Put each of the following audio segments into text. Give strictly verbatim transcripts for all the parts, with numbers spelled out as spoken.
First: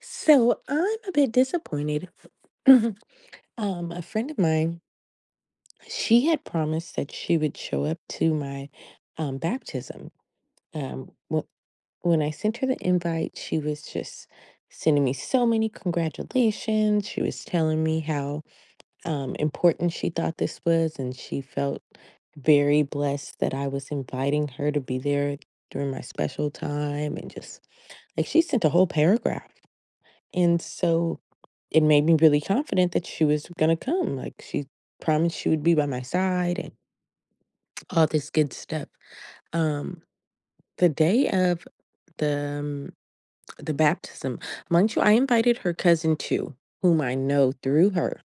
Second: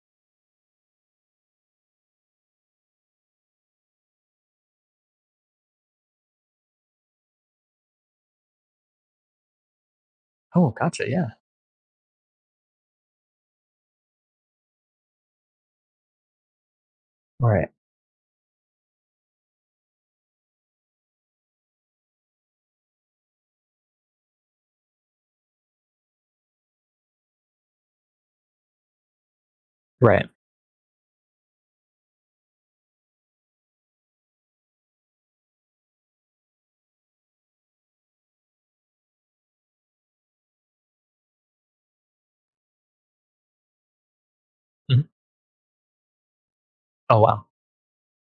So I'm a bit disappointed. um, a friend of mine, she had promised that she would show up to my um, baptism. Oh, gotcha, Um, yeah. wh- when I sent her the invite, she was just sending me so many congratulations. She was Right, telling me how um, important she thought this was, and she felt very blessed that I was inviting her to be there during my special time. And just like she sent a whole paragraph. right. And so it made me really confident that she was gonna come. Like she promised she would be by my side and all this good stuff. Um, the day of the um, the baptism, mind you, Mhm. I invited her cousin too, whom I Oh, wow. know through her.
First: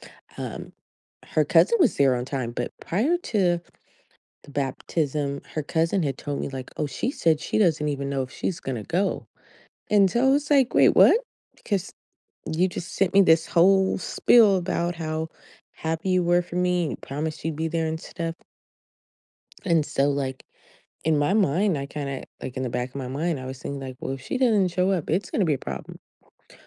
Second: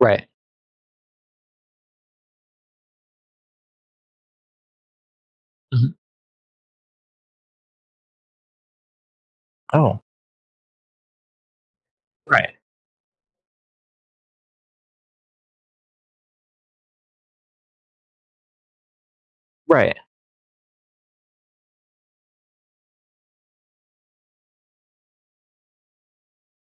Right. Um, Her cousin was there on time, but prior to the baptism, her Mhm. cousin had told me like, "Oh, she said she doesn't even know if she's gonna go," Oh, and so I was like, "Wait, what?" Because right, you just sent me this whole spiel about how happy you were for me. You promised you'd be there and stuff. And right. so, like, in my mind, I kind of, like, in the back of my mind, I was thinking, like, well, if she doesn't show up, it's going to be a problem.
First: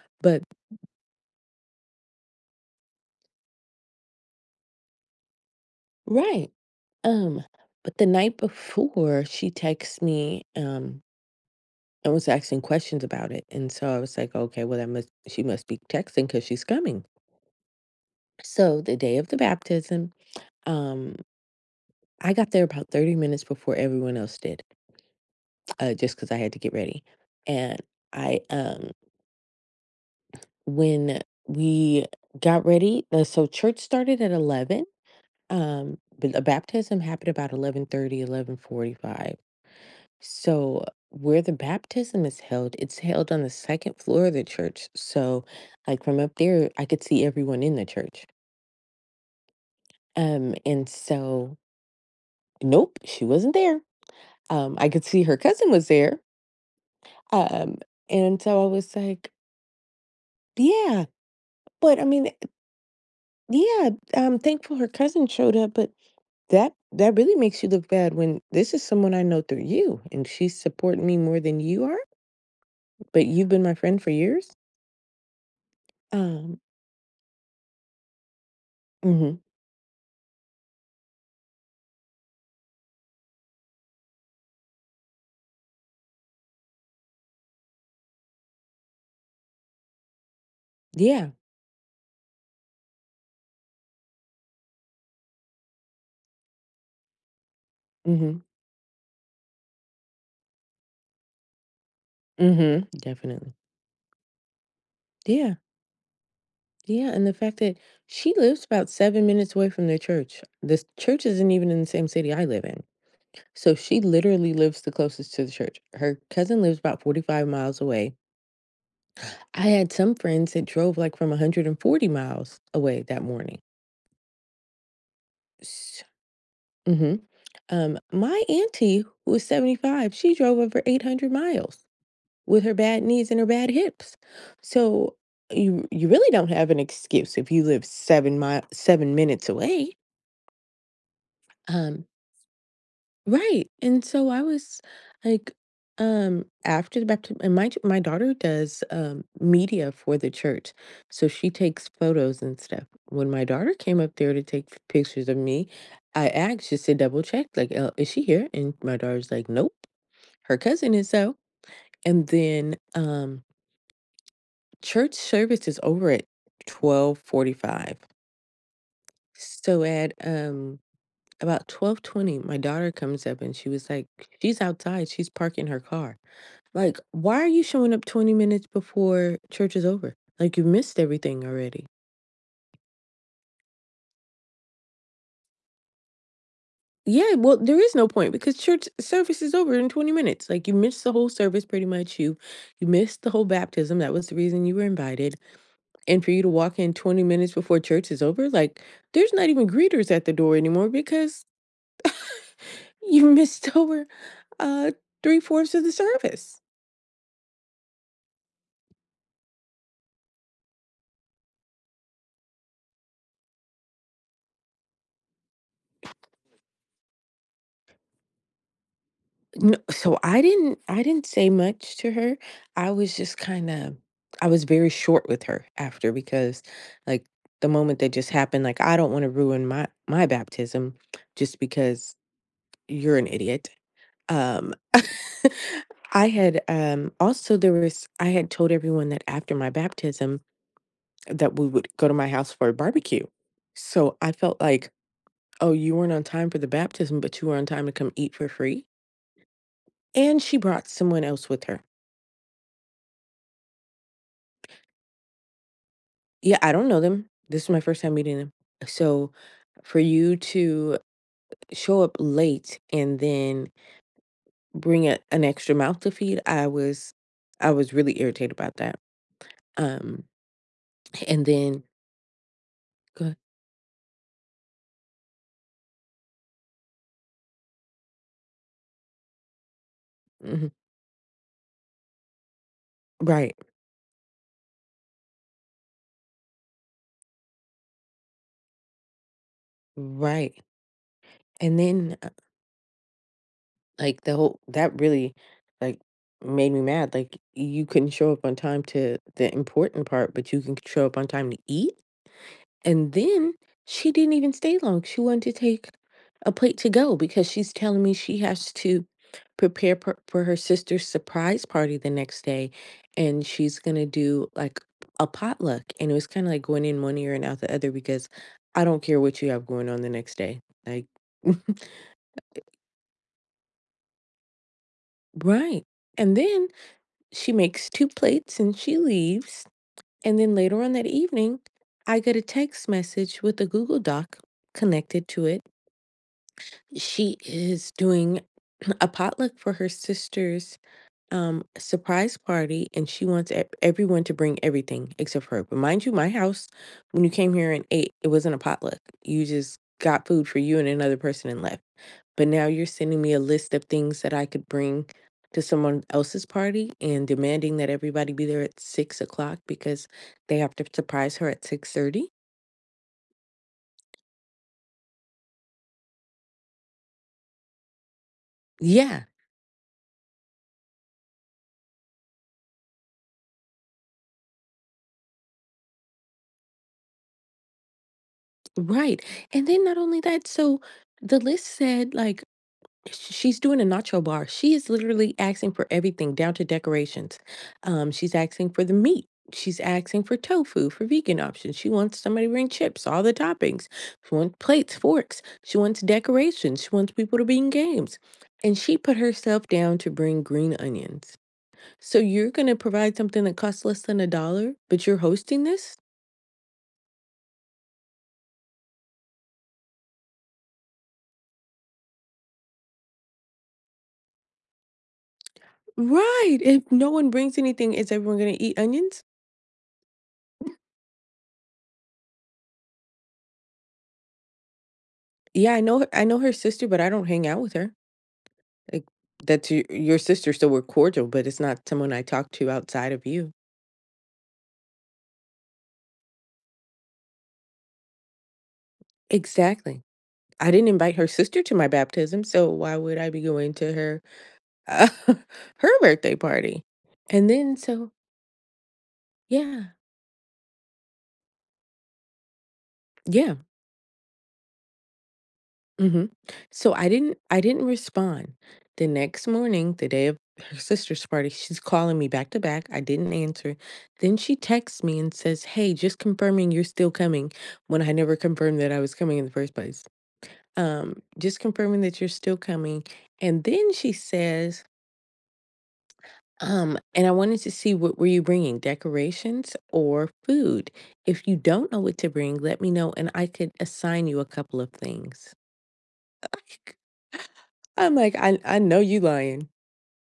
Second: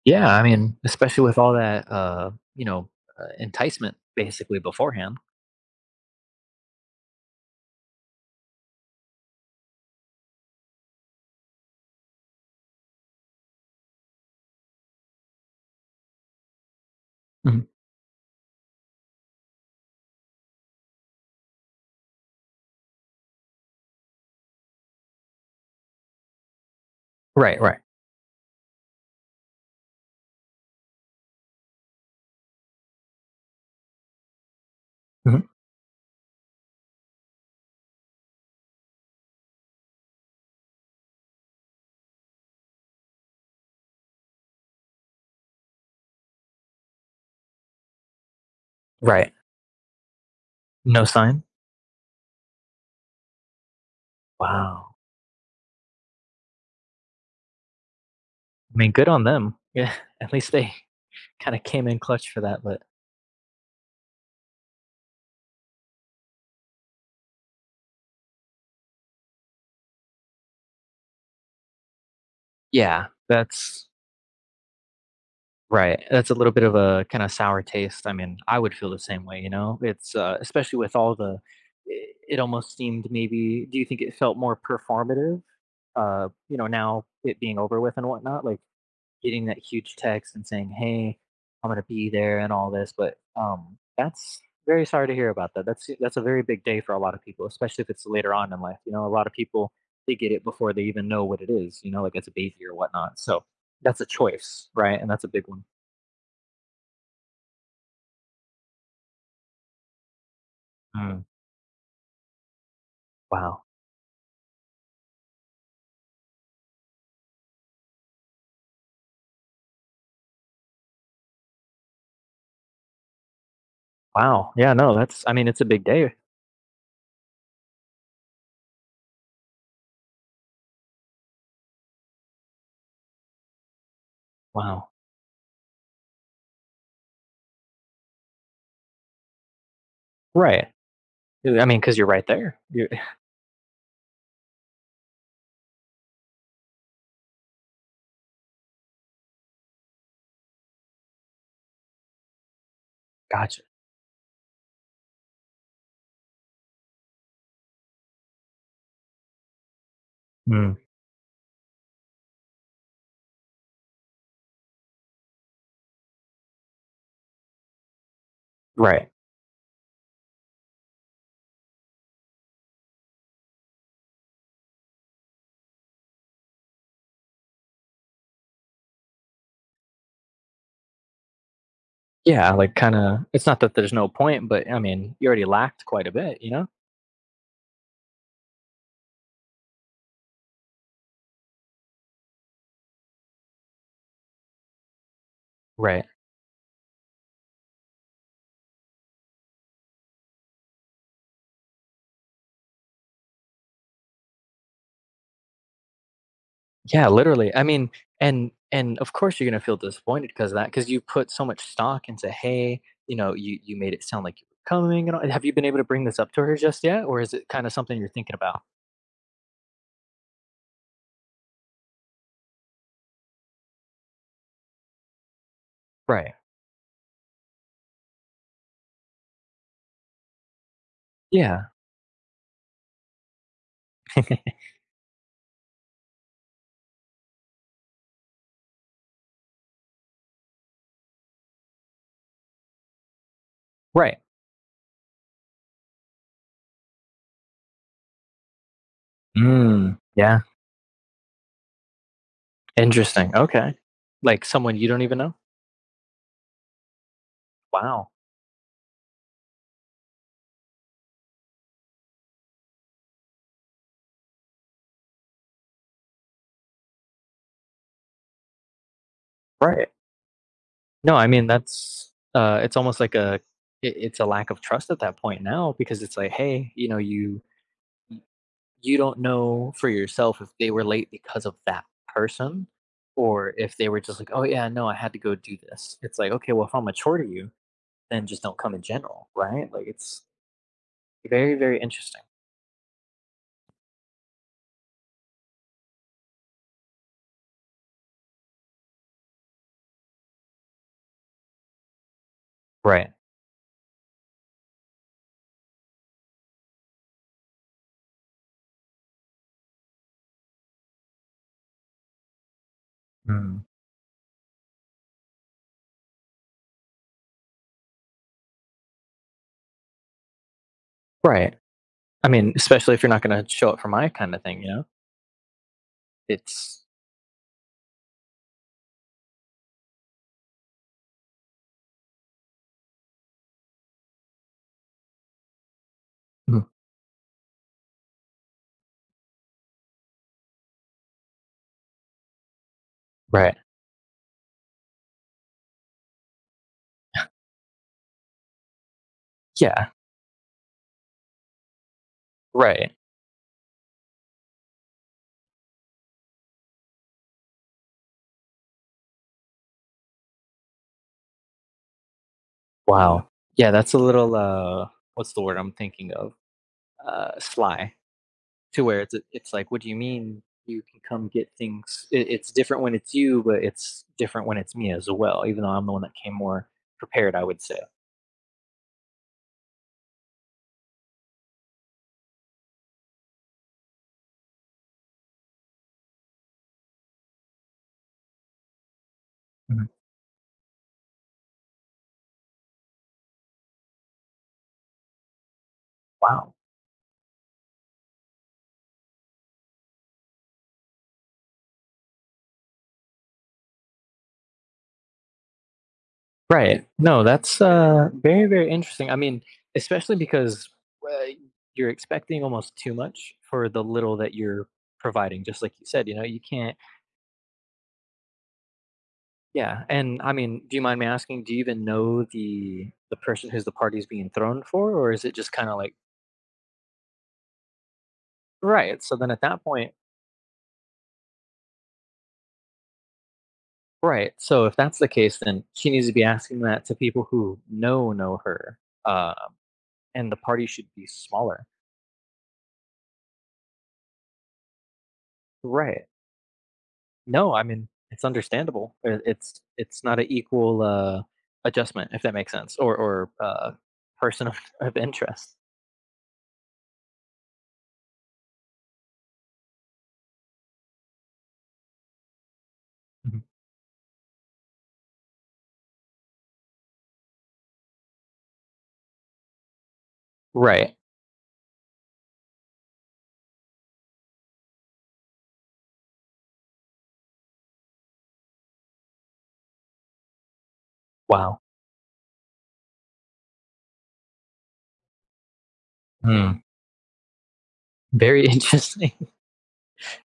Yeah, I But, mean, especially with all that, uh, you know, uh, enticement basically beforehand. right. Um, but the night before, she texts me, um, and was asking questions about it. And so I was like, okay, well, that must, she must be texting because she's coming. Mhm. So the day of the baptism, um, I got there about thirty minutes before everyone else did. Uh, just because I had to get ready. Right, And right. I, um, when we got ready, uh, so church started at eleven. Mhm. Um, but the baptism happened about eleven thirty, eleven forty-five. So where the baptism is held, it's held on the second floor of the church. So, like from up there, I could see everyone in the church. Right. Um, and No sign? so, nope, she wasn't there. Um, I Wow. could see her cousin was there. Um, and so I I mean, was good on like, them. Yeah, at least they yeah, kinda came but in I mean, clutch for that, but Yeah, I'm thankful her cousin showed up, but that that really makes you look bad when this is someone I know through you, and she's supporting me more than you are, yeah, but you've been my that's friend for years. right. That's a little Um, bit of a kinda sour taste. I mean, I would feel the same mhm. way, you know? It's, uh especially with all the I it almost seemed, maybe do you think it felt more performative? Uh, you know, now it being over with and whatnot, like, getting that huge text and saying, "Hey, Yeah. I'm gonna be there," and all this, but, um, that's, very sorry to hear about that. That's that's a very big day for a lot of people, especially if it's later Mhm. on in life, you know? A lot of people, they get it before they even know what it is, you know, like, it's a baby or Mhm. whatnot, so Definitely. that's a choice, right? And that's a big Yeah. one. Yeah, and the fact that she lives about seven minutes away from their church. This church Mm, isn't even in the same city I live in. wow. So she literally lives the closest to the church. Her cousin lives about forty-five miles away. I had some friends that drove like from one hundred forty miles away that morning. Wow. Yeah, no, that's I mean, it's a big S day. mhm. Um, my auntie, who was seventy-five, she drove over eight hundred miles with her bad knees and her bad hips. Wow. So you you really don't have an excuse if you live seven mi seven minutes away. Right. I mean, because 'cause Um, you're right there. You right, and so I was like, um, after the baptism, and my my daughter does um, media for the church, so she takes photos and stuff. When my gotcha. daughter came up there to take pictures of me, I asked just to double check, like, uh, is she here? And my daughter's like, nope, her Mm, cousin is so. And then um, church service is over at twelve forty-five. right. So at um about twelve twenty, my daughter comes up and she was like, she's outside, she's parking her car. Like, why are you showing up twenty minutes before church is over? Like, you missed everything already. Yeah, like, kinda it's not that there's no point, but, I mean, you already lacked quite a bit, you know? Yeah, well, there is no point because church service is over in twenty minutes. Like, you missed the whole service pretty much. You you missed the whole baptism. That was the reason you were invited. Right. And for you to walk in twenty minutes before church is over, like, there's not even greeters at the door anymore because you missed over uh three-fourths of the service. Yeah, literally. I mean, and and of course you're gonna feel disappointed because that, because you put so much stock into, "Hey," you know, you you made it sound like you were coming and all. Have you been able to bring this up to her just yet, or is it kinda something you're thinking about? No, so I didn't I didn't say much to her. I was just kind of I was very short with her after Right. because like the moment that just happened, like I don't want to ruin my my baptism just Yeah. because you're an idiot. Um I had um also there was I had told everyone that after my baptism that we would go to my house for a barbecue. So Right. I felt like, oh, you weren't on time for the baptism, but you were on time to come eat for free. Mm, yeah. And she brought someone else with her. Interesting, okay. Like, someone you don't even know? Yeah, I don't know them. This is my first Wow. time meeting them. So for you to show up late and then bring a, an extra mouth to feed, I was I was really irritated about that. Right. Um No, I and mean, then that's, uh, it's almost like go a it it's a lack of trust at that point now, because it's like, "Hey, you know, "you you don't know for yourself if Mhm, they were late because of that person, or right. if they were just like, 'Oh, yeah, no, I had to go do this.'" It's like, "Okay, well, if I'm mature to you, then just don't come in general," right? Like, it's Right. very, And very then interesting. uh, like the whole that really like made me mad. Like you couldn't show up on time to the important part, but you can show up on time to eat. Right. And then she didn't even stay long. She wanted to take a plate to go because she's telling me she has to prepare per- for her sister's surprise party the next day and Mm. she's going to do like a potluck. And it was kind of like going in one ear and out the other because I don't care what you have going on the next day. Like, Right. I mean, especially if you're not gonna show up for my kinda thing, you know? right. And then It's she makes two plates and she leaves. And then later on that evening, I get a text message with a Google Doc connected to it. Mhm. She is doing a potluck for her sister's, um, surprise party, and she wants Right. e everyone to bring everything except for her. But mind you, my house, when you came here and ate, it wasn't a potluck. You just Yeah. got food for you and another person and left. But now you're Right. sending me a list of things that I could bring to someone else's party and demanding that everybody be there at six o'clock because they have to surprise her at six thirty? Wow. Yeah, that's a little, uh what's the word I'm thinking of? Uh sly. To where it's Yeah, it's like, what do you mean you can come get things? It, it's different when it's you, but it's different when it's me as well, even though I'm the one that came more prepared, I would say. right, and then not only that, so the list said, like sh- she's doing a nacho bar. She is literally asking for everything down to decorations. Um, she's asking for the meat. She's Mhm. asking for tofu for vegan options. She wants somebody to bring chips, all the toppings. She wants plates, forks. She wants Wow. decorations. She wants people to bring games. And she put herself down to bring green onions. So you're going to provide something that costs less than a dollar, but you're hosting this? Right. No, that's uh very, very interesting. I mean, especially because uh, you're expecting almost too much for the little that you're providing. Just like you said, you know, you Right. can't. If no one brings anything, is everyone going to eat onions? Yeah, and I mean, do you mind me asking, do you even know the the person who's the party's being thrown for, or is it just Yeah, kinda I like, know I know her sister, but I don't hang out with her. right, Like, so then at that that's your point your sister, so we're cordial, but it's not someone I talk to outside of you. right, so if that's the case, then she needs to be asking that to people who know know her, uh, Exactly. and the party I didn't should be invite her sister smaller. to my baptism, so why would I be going to her uh, her Right. birthday party? And No, I then mean, so it's understandable. I it's Yeah. it's not an equal, uh, adjustment, if that makes sense, or or, Yeah. uh, person of of interest. Mhm. So I didn't I didn't respond. The next morning, the day of her sister's party, she's calling me back to back. I didn't Mhm. answer. Then she texts me and says, "Hey, just confirming you're still coming," when I never confirmed that I was coming in the first place. Right. Um, just confirming that you're still coming. And then she says, um, and I wanted to see what were you bringing, decorations or food? If you Wow. don't know what to bring, let me know and I could assign you a couple of things. Hmm. I'm like, Very I, I know interesting. you lying.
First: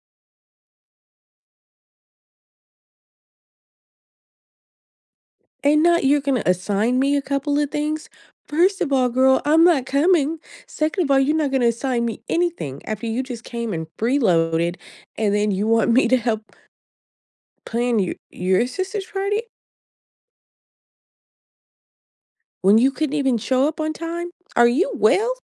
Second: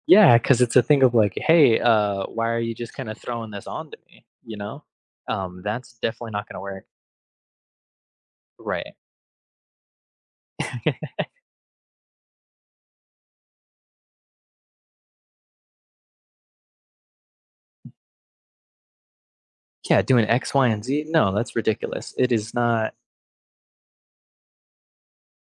Yeah, because it's a thing of like, "Hey, uh, why are you just kinda throwing this onto me?" You know? Um, And that's not you're definitely gonna not gonna work. assign me a couple of things. First of Right. all, girl, I'm not coming. Second of all, you're not gonna assign me anything after you just came and freeloaded and then you want me to help plan your, your sister's party? Yeah, doing X Y and Z? No, that's ridiculous. It is When you not couldn't even show up on time? Are you well?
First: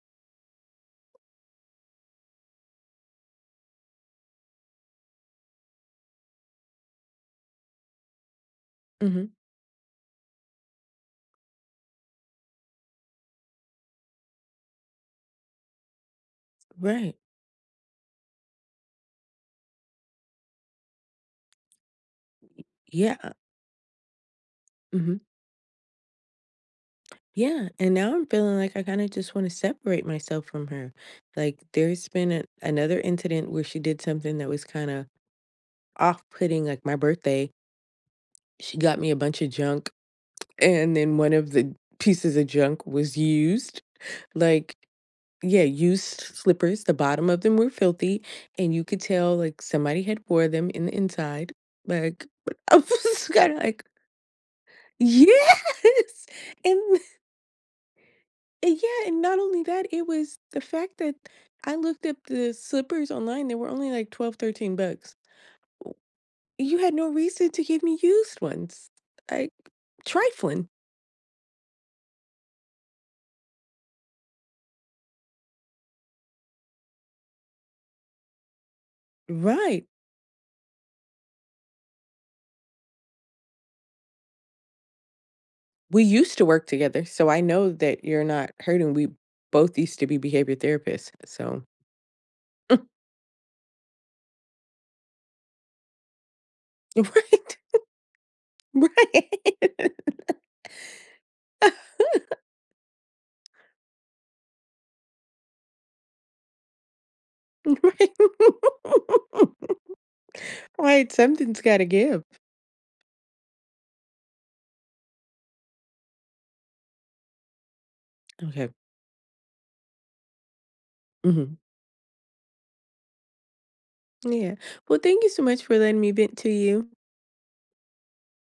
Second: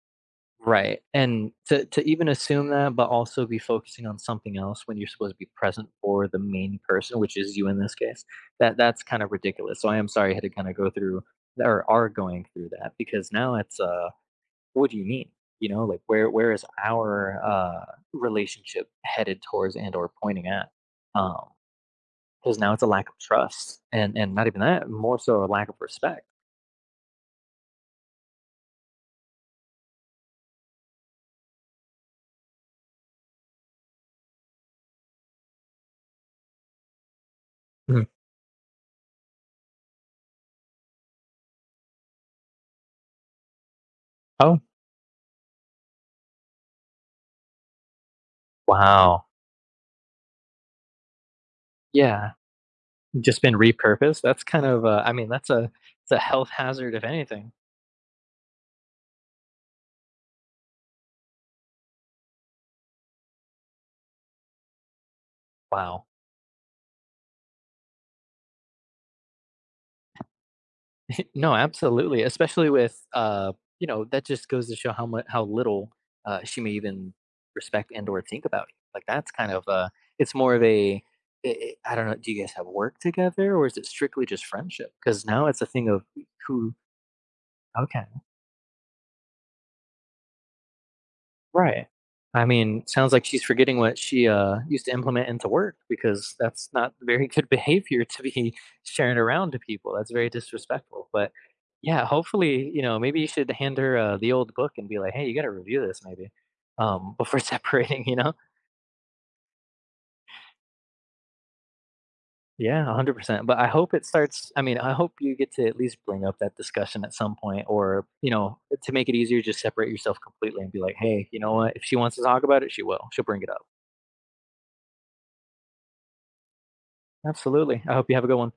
right. And to to even assume that, but also be focusing on something else when you're supposed to be present for the main person, which is you in this case. That that's kind Mhm. of ridiculous. So I am sorry I had to kinda go through or are going through that, because now it's, uh what do you mean? You know, like, where where is Right. our, uh, relationship headed towards and or pointing at? Because now it's a lack of Yeah. trust, and and not even that, Mhm. more so a lack of respect. Yeah, and now I'm feeling like I kinda just wanna separate myself from her. Like, there's been a another incident where she did something that was kinda off-putting, like my birthday. Mm. She got me a bunch of junk, and then one of the pieces of junk was used. Oh, Like yeah, used slippers, the bottom of them were filthy, and you could wow. tell, like, somebody had wore them in the inside. Like, Yeah, but I was just kinda been like repurposed. That's kind of, uh, I mean, that's a it's a yes! health hazard And if anything. and yeah, and not only that, it was the fact that I looked up the slippers online, they were only like twelve, thirteen bucks. W Wow. you had no reason to give me used ones. I trifling. No, absolutely, especially with, uh, you know, that just goes to show how much how little, uh, she may even respect and or think about you. Like, that's kind of, Right. uh it's more of a I I- I don't know. Do you guys have work together, or is it strictly just friendship? Because now it's a thing We of, used to work who. together, so I know that Okay. you're not hurting. We both used to be behavior therapists, so Right. I mean, sounds like she's forgetting what she, uh, used to implement into work, because that's not very right. good behavior to be sharing around to Right. people. That's very disrespectful. But yeah, hopefully, you know, maybe you should hand her, uh, the old book and be like, "Hey, you gotta review this maybe, um, before separating," Right. you know? Right, something's gotta give. Yeah, one hundred percent. But I hope it starts, I mean, I hope you get to at least bring up that discussion at some point or, you know, Okay. to make it easier, just separate yourself completely and be like, "Hey, you know Mhm. what? If she wants to talk about it, she will. She'll bring it up." Yeah. Well, thank you so much for letting me vent to you. Absolutely. I hope you have a good one.